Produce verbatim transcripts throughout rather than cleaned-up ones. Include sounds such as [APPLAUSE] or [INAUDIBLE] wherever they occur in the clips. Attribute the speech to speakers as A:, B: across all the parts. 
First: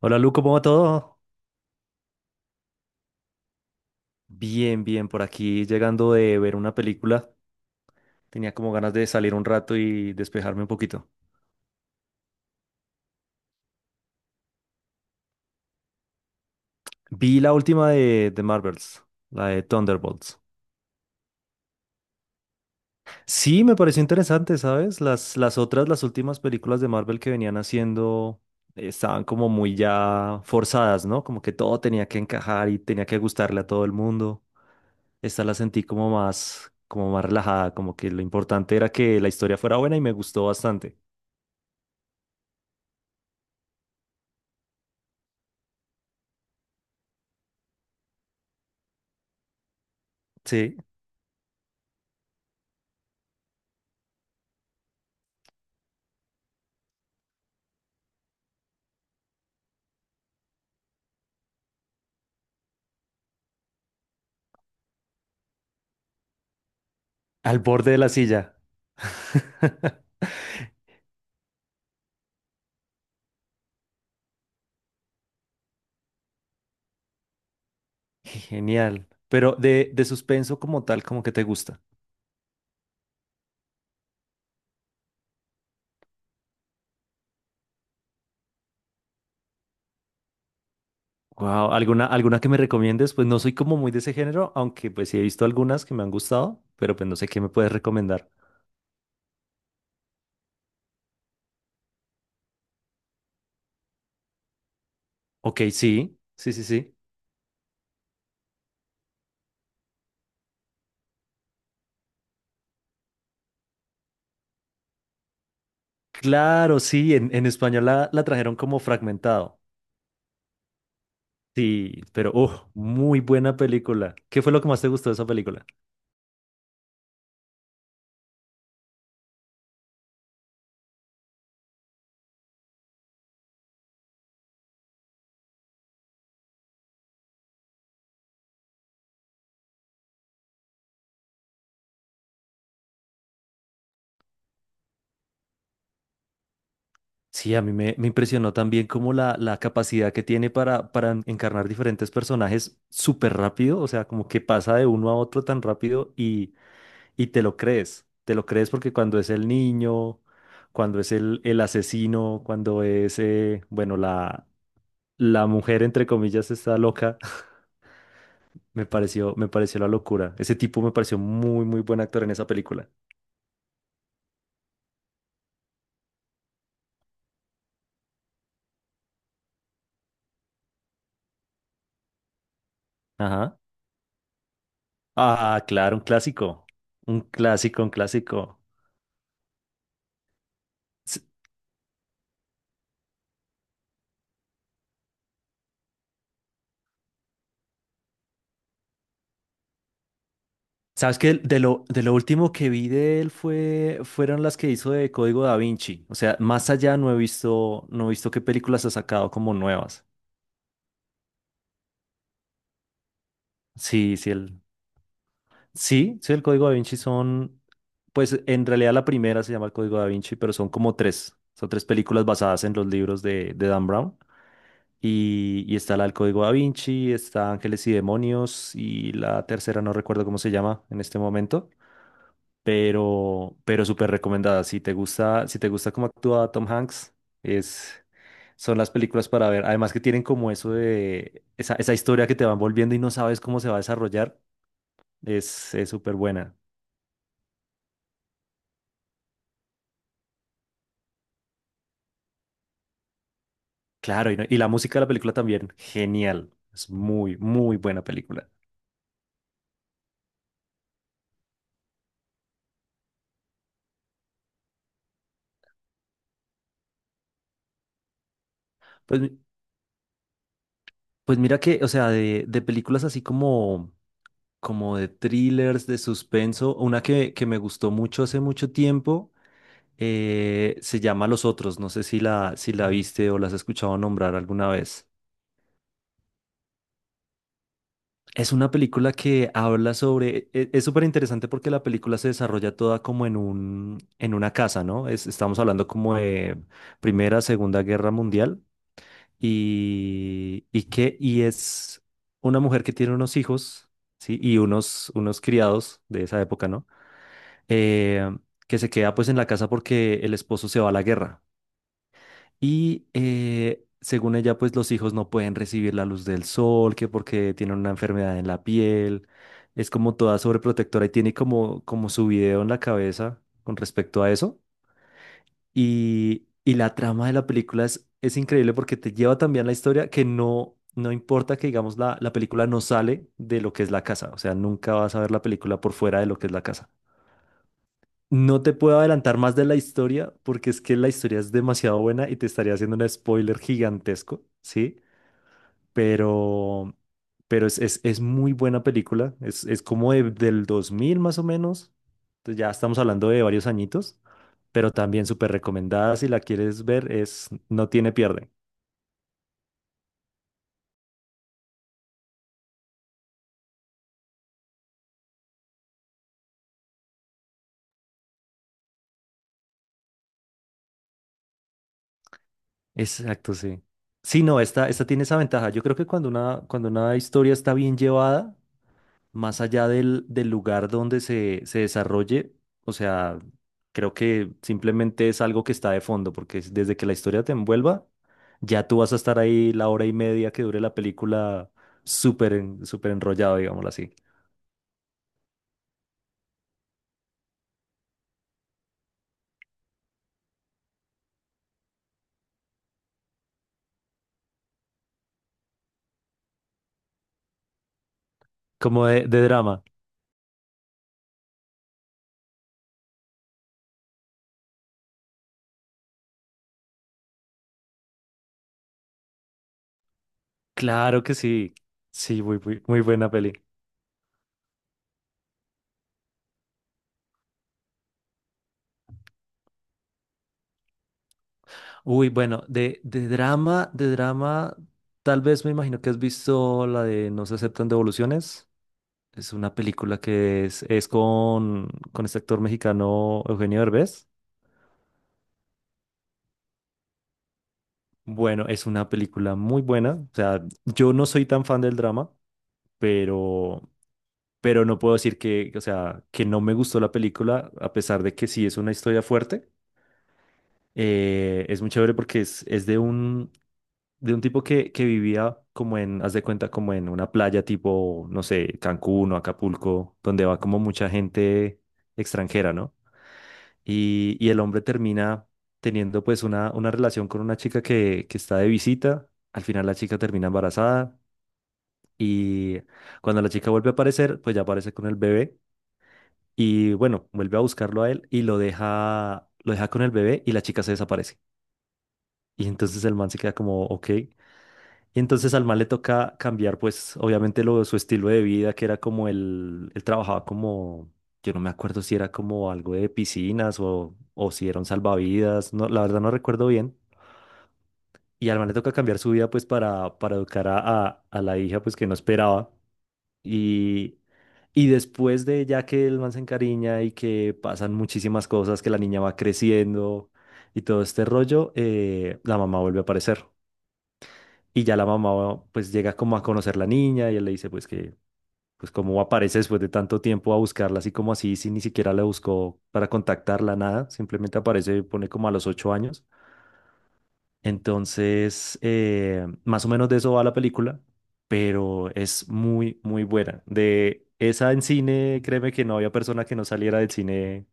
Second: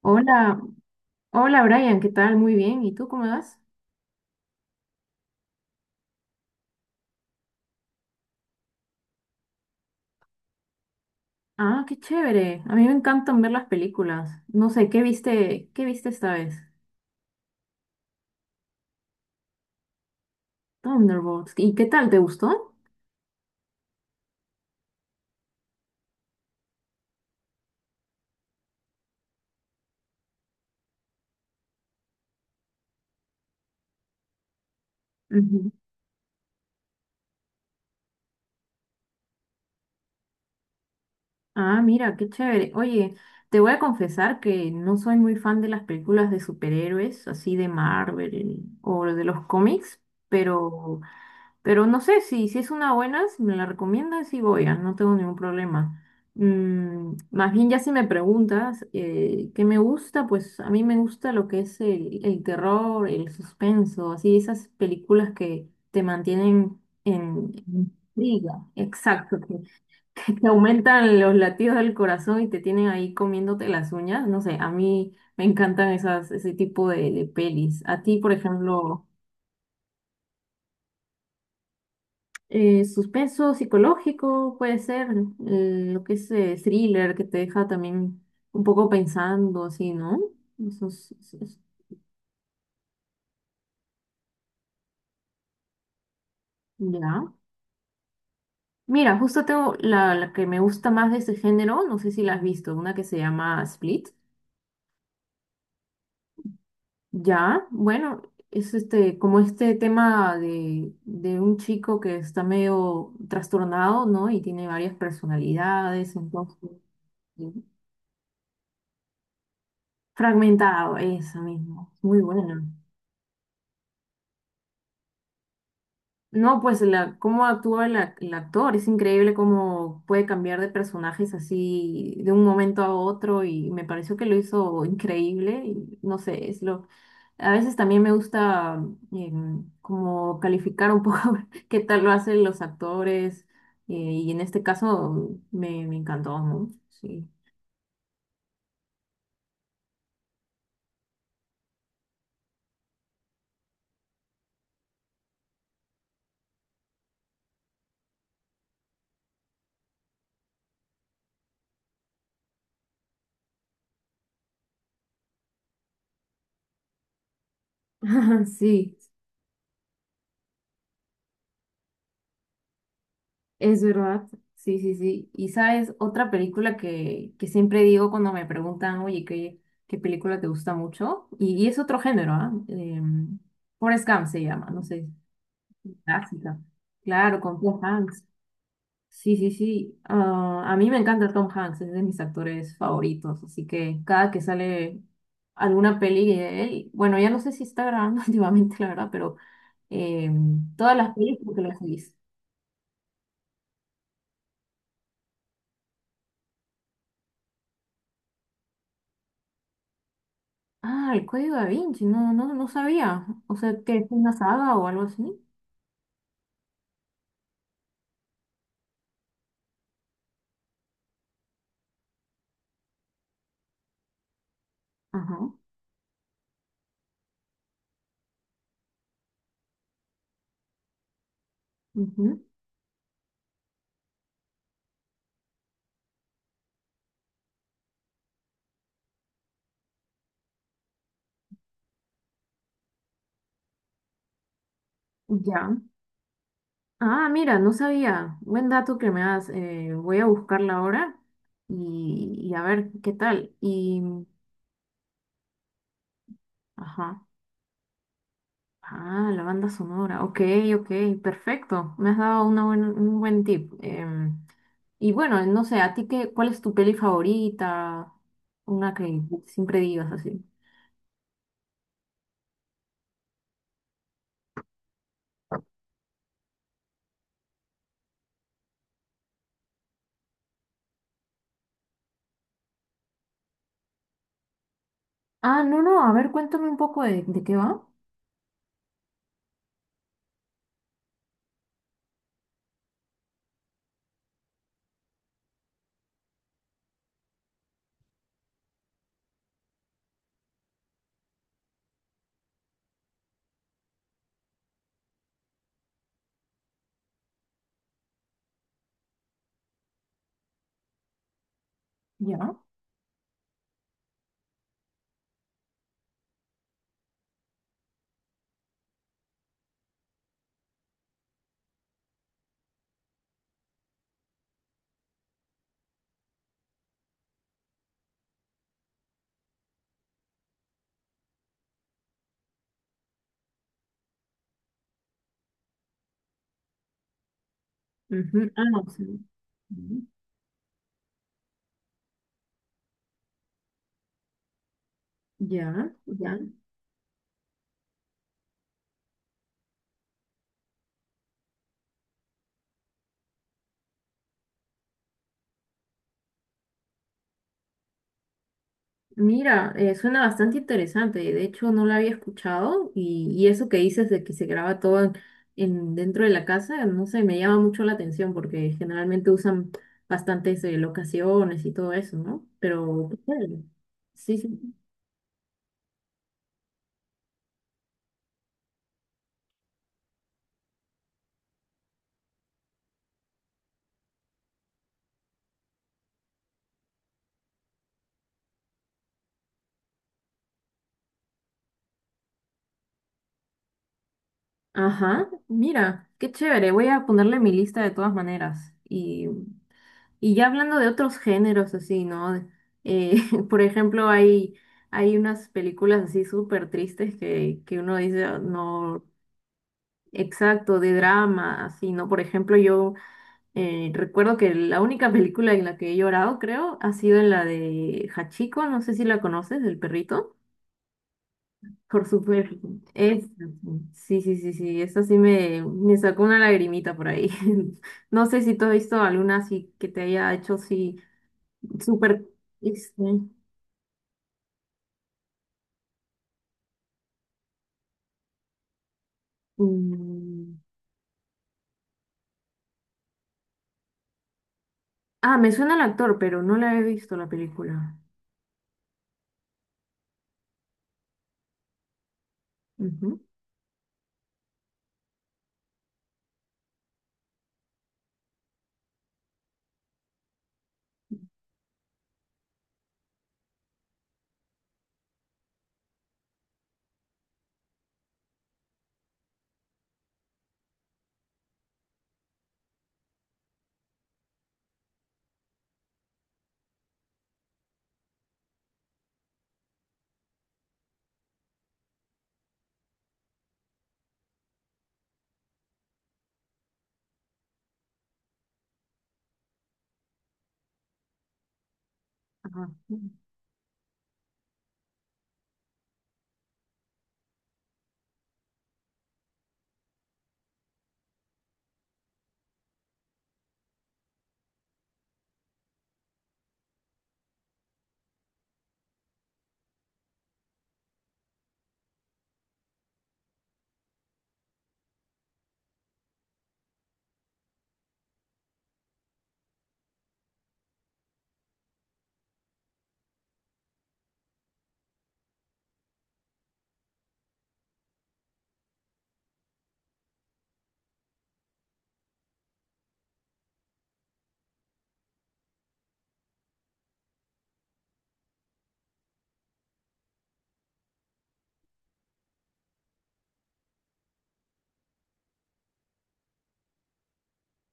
A: Hola Lu, ¿cómo
B: Hola,
A: va todo?
B: hola Brian, ¿qué tal? Muy bien, ¿y tú cómo vas?
A: Bien, bien, por aquí llegando de ver una película. Tenía como ganas de salir un rato y despejarme un poquito.
B: Ah, qué chévere. A mí me encantan ver las películas. No sé, ¿qué viste? ¿Qué viste esta vez?
A: Vi la última de, de Marvels, la de Thunderbolts.
B: Thunderbolts. ¿Y qué tal? ¿Te gustó?
A: Sí, me pareció interesante, ¿sabes? Las, las otras, las últimas películas de Marvel que venían haciendo eh, estaban como muy ya forzadas, ¿no? Como que todo tenía que encajar y tenía que gustarle a todo el mundo. Esta la
B: Ujú.
A: sentí como más, como más relajada, como que lo importante era que la historia fuera buena y me gustó bastante.
B: Ah, mira, qué chévere. Oye, te voy a confesar que no soy muy fan de las películas de superhéroes, así de Marvel o de los cómics,
A: Sí.
B: pero Pero no sé si, si es una buena, si me la recomiendas, sí voy, ah, no tengo ningún problema. Mm, más bien ya si me preguntas eh, qué me gusta, pues a mí me gusta lo que es el, el terror, el suspenso, así esas películas que te mantienen
A: Al
B: en en
A: borde de la
B: intriga,
A: silla.
B: exacto, que, [LAUGHS]
A: [LAUGHS]
B: que te aumentan los latidos del corazón y te tienen ahí comiéndote las uñas, no sé, a mí me encantan esas, ese tipo de, de pelis. A ti, por ejemplo...
A: Genial. Pero de, de suspenso como tal, como que te gusta.
B: Eh, suspenso psicológico puede ser, eh, lo que es eh, thriller, que te deja también un poco pensando, así, ¿no? Eso es- eso es-
A: Wow, ¿alguna, alguna que me recomiendes? Pues no soy como muy de ese género, aunque pues sí he visto algunas que me han gustado, pero pues no
B: ya.
A: sé qué me puedes recomendar.
B: Mira, justo tengo la, la que me gusta más de este género, no sé si la has visto, una que se llama Split.
A: Ok, sí, sí, sí, sí.
B: Ya, bueno, es este, como este tema de, de un chico que está medio trastornado, ¿no? Y tiene varias personalidades, entonces,
A: Claro, sí, en, en
B: sí,
A: español la, la trajeron como fragmentado.
B: fragmentado, eso mismo,
A: Sí,
B: muy
A: pero
B: buena.
A: oh, muy buena película. ¿Qué fue lo que más te gustó de esa película?
B: No, pues la, cómo actúa el, ac- el actor, es increíble cómo puede cambiar de personajes así de un momento a otro y me pareció que lo hizo increíble y no sé, es lo... A veces también me gusta em, como calificar un poco [LAUGHS] qué tal lo hacen los actores eh, y en este caso me, me encantó, ¿no? Sí.
A: Sí, a mí me, me impresionó también como la, la capacidad que tiene para, para en- encarnar diferentes personajes súper rápido, o sea, como que pasa de uno a otro tan rápido y, y te lo crees, te lo crees porque cuando es el niño, cuando es el, el asesino, cuando es, eh, bueno, la, la mujer, entre comillas, está loca, [LAUGHS]
B: [LAUGHS]
A: me
B: Sí.
A: pareció, me pareció la locura. Ese tipo me pareció muy, muy buen actor en esa película.
B: Es verdad, sí, sí, sí. Y sabes, otra película que, que siempre digo cuando me preguntan, oye, ¿qué, qué película te gusta mucho? Y, y es otro género, ¿ah? Em,
A: Ajá.
B: Forrest Gump se llama, no sé,
A: Ah, claro, un
B: clásica.
A: clásico, un
B: Claro, con Tom
A: clásico, un
B: Hanks.
A: clásico.
B: Sí, sí, sí. Ah, a mí me encanta Tom Hanks, es de mis actores favoritos, así que cada que sale alguna peli de él, bueno, ya no sé si está grabando [LAUGHS] últimamente, la verdad, pero em, todas las
A: Sabes que
B: películas
A: de
B: que lo
A: lo, de lo
B: seguís.
A: último que vi de él fue, fueron las que hizo de Código Da Vinci. O sea, más allá no he visto, no he visto qué películas ha sacado como nuevas.
B: Ah, el código de Vinci, no, no, no sabía. O sea, que es
A: Sí, sí,
B: una
A: el,
B: saga o algo así.
A: sí, sí, el Código Da Vinci son, pues en realidad la primera se llama el Código Da Vinci, pero son como tres. Son tres películas basadas en los libros de, de Dan Brown.
B: Ajá.
A: Y, y está la del Código Da Vinci, está Ángeles y Demonios y la tercera no recuerdo cómo se llama en este momento.
B: Ujú,
A: pero, pero súper recomendada. Si te gusta, si te gusta cómo actúa Tom Hanks, es, son las películas para ver. Además que tienen como eso de esa, esa historia que te van volviendo y no sabes cómo se va a desarrollar, es,
B: ya.
A: es súper buena.
B: Ah, mira, no sabía. Buen dato que me das. eh, voy a buscarla ahora y, y a ver qué tal. Y,
A: Claro, y, no- y la música de la película también, genial. Es
B: ajá.
A: muy, muy buena película.
B: Ah, la banda sonora. Ok, ok, perfecto. Me has dado una buen- un buen tip. Em, y bueno, no sé, ¿a ti qué, cuál es tu peli favorita? Una
A: Pues,
B: que
A: mi-
B: siempre digas así.
A: pues mira que, o sea, de, de películas así como, como de thrillers, de suspenso, una que, que me gustó mucho hace mucho tiempo eh, se llama Los Otros, no sé si la, si la viste o la has escuchado nombrar alguna vez.
B: Ah, no, no, a ver, cuéntame un poco de, de qué va.
A: Es una película que habla sobre, e- es súper interesante porque la película se desarrolla toda como en un, en una casa, ¿no? Es- estamos hablando como de Primera, Segunda Guerra Mundial y, y que, y es una mujer que tiene unos hijos, ¿sí? Y unos, unos criados de esa época, ¿no? Eh, que se queda pues en la casa porque el esposo se va a la guerra.
B: Ya.
A: Y eh, según ella, pues los hijos no pueden recibir la luz del sol, que porque tienen una enfermedad en la piel. Es como toda sobreprotectora y tiene como, como su video en la cabeza con respecto a eso. Y, y la trama de la película es, es increíble porque te lleva también la historia que no, no importa que, digamos, la, la película no sale de lo que es la casa. O sea, nunca vas a ver la película por fuera de lo que es la casa.
B: Ujú.
A: No
B: Ah,
A: te
B: no,
A: puedo
B: sí.
A: adelantar más de la
B: Ujú.
A: historia porque es que la historia es demasiado buena y te estaría haciendo un spoiler gigantesco, ¿sí?
B: Ya, ya.
A: Pero, pero es, es, es muy buena película, es, es como de- del dos mil más o menos, entonces ya estamos hablando de varios añitos, pero también súper recomendada si la quieres ver, es no tiene pierde.
B: Mira, eh, suena bastante interesante. De hecho, no la había escuchado y, y eso que dices de que se graba todo en, en- dentro de la casa, no sé, me llama mucho la atención porque generalmente usan bastantes eh, locaciones y todo eso, ¿no? Pero, qué
A: Exacto,
B: chévere.
A: sí.
B: Sí,
A: Sí, no,
B: sí.
A: esta, esta tiene esa ventaja. Yo creo que cuando una, cuando una historia está bien llevada, más allá del, del lugar donde se, se desarrolle, o sea, creo que simplemente es algo que está de fondo, porque es- desde que la historia te envuelva, ya tú vas a estar ahí la hora y media que dure la película súper en- súper enrollado, digámoslo así.
B: Ajá, mira, qué chévere. Voy a ponerle en mi lista de todas maneras y Y ya hablando de otros géneros así, ¿no? Eh, [LAUGHS] por ejemplo, hay, hay unas películas así súper tristes que, que uno dice, "Ah, no,
A: Como de, de drama.
B: exacto, de drama, así, ¿no?" Por ejemplo, yo eh, recuerdo que la única [LAUGHS] película en la que he llorado, creo, ha sido en la de Hachiko, no sé si la conoces, del perrito.
A: Claro que sí.
B: Por
A: Sí,
B: supuesto.
A: muy, muy, muy
B: Es,
A: buena peli.
B: sí, sí, sí, sí, esa sí me, me sacó una lagrimita por ahí. [LAUGHS] No sé si tú has visto alguna así que te haya hecho así súper,
A: Uy, bueno, de,
B: este,
A: de drama, de drama, tal vez me imagino que has visto la de No se aceptan devoluciones. Es una película
B: mm,
A: que es, es con, con este actor mexicano Eugenio Derbez.
B: ah, me suena el actor, pero no la he visto la película.
A: Bueno, es una película muy buena. O sea, yo no soy tan fan del drama,
B: Ujú,
A: pero, pero no puedo decir que, o sea, que no me gustó la película, a pesar de que sí es una historia fuerte. Eh, es muy chévere porque es, es de un, de un tipo que, que vivía como en, haz de cuenta, como en una playa tipo, no sé, Cancún o Acapulco, donde va como mucha gente extranjera, ¿no? Y, y el hombre termina teniendo pues una, una relación con una chica que, que está de visita. Al final la chica termina embarazada y cuando la chica vuelve a aparecer, pues ya aparece con el bebé y bueno, vuelve a buscarlo a él y lo deja, lo deja con el bebé y la chica se desaparece. Y
B: ajá.
A: entonces el man se queda como, ok. Y entonces al man le toca cambiar, pues, obviamente lo, su estilo de vida, que era como el, él trabajaba como, yo no me acuerdo si era como algo de piscinas o, o si era un salvavidas, no, la verdad no recuerdo bien. Y al man le toca cambiar su vida, pues, para, para educar a, a, a la hija, pues, que no esperaba. Y, y después de ya que el man se encariña y que pasan muchísimas cosas, que la niña va creciendo y todo este rollo, eh, la mamá vuelve a aparecer. Y ya la mamá pues llega como a conocer la niña y él le dice pues que pues cómo aparece después de tanto tiempo a buscarla así como así, si ni siquiera la buscó para contactarla, nada, simplemente aparece, pone como a los ocho años. Entonces, eh, más o menos de eso va la película, pero es muy, muy buena. De esa en cine, créeme que no había persona que no saliera del cine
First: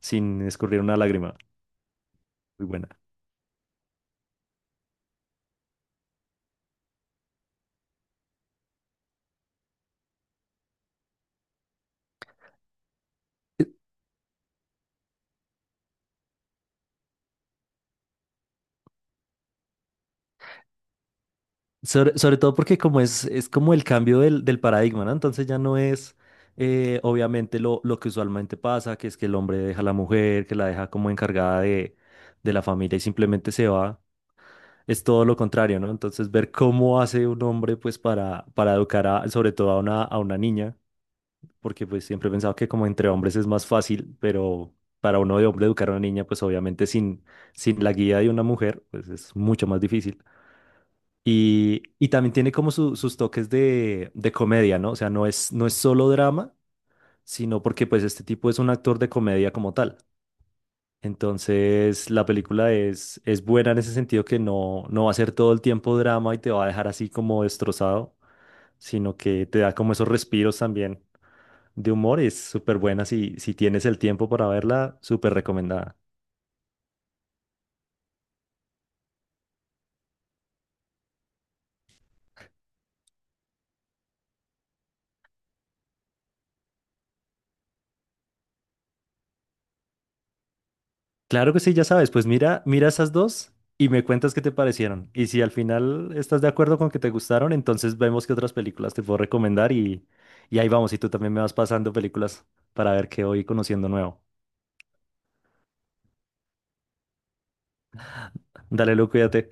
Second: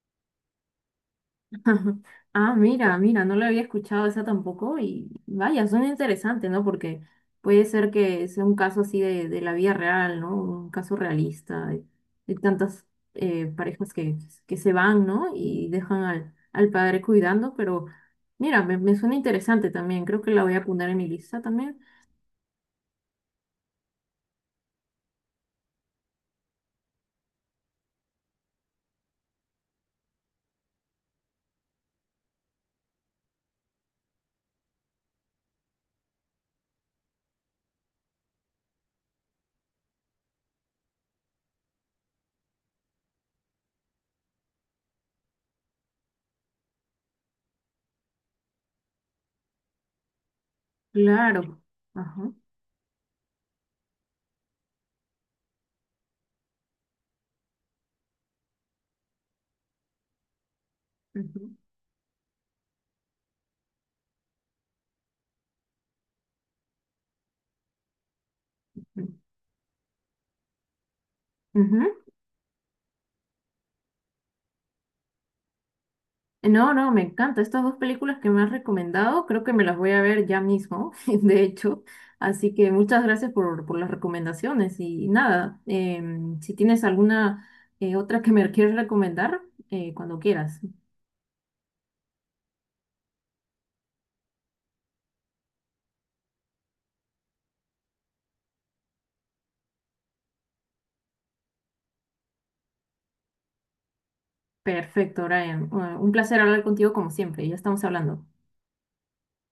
A: sin escurrir una lágrima.
B: [LAUGHS] Ah,
A: Muy buena.
B: mira, mira, no la había escuchado esa tampoco y vaya, suena interesante, ¿no? Porque puede ser que sea un caso así de, de la vida real, ¿no? Un caso realista de, de tantas eh, parejas que, que se van, ¿no? Y dejan al, al padre cuidando, pero mira, me, me suena interesante también, creo que la voy a poner en mi lista también.
A: Sobre, sobre todo porque como es, es como el cambio del, del paradigma, ¿no? Entonces ya no es eh, obviamente lo, lo que usualmente pasa, que es que el hombre deja a la mujer, que la deja como encargada de, de la familia y simplemente se va. Es todo lo contrario, ¿no? Entonces ver cómo hace un hombre pues para, para educar a, sobre todo a una, a una niña, porque pues siempre he pensado que como entre hombres es más fácil, pero para uno de hombre educar a una niña pues obviamente sin, sin la guía de una mujer pues es mucho más difícil.
B: Claro.
A: Y, y
B: Ajá.
A: también tiene como su- sus toques de, de comedia, ¿no? O sea, no es, no es solo drama, sino porque pues este tipo es un actor de comedia como tal.
B: Ujú,
A: Entonces, la película es, es buena en ese sentido que no, no va a ser todo el tiempo drama y te va a dejar así como destrozado,
B: ujú.
A: sino que te da como esos respiros también de
B: Ujú.
A: humor. Y es súper buena si, si tienes el tiempo para verla, súper recomendada.
B: No, no, me encanta. Estas dos películas que me has recomendado, creo que me las voy a ver ya mismo, [LAUGHS] de hecho. Así que muchas gracias por, por las recomendaciones. Y nada, em, si tienes alguna eh, otra que me quieres recomendar, eh, cuando quieras.
A: Claro que sí, ya sabes, pues mira, mira esas dos y me cuentas qué te parecieron. Y si al final estás de acuerdo con que te gustaron, entonces vemos qué otras películas te puedo recomendar y, y ahí vamos, y tú también me vas pasando películas para ver qué voy conociendo nuevo.
B: Perfecto, Brian. Bueno, un placer hablar contigo como siempre. Ya estamos hablando.
A: Dale, Lu, cuídate.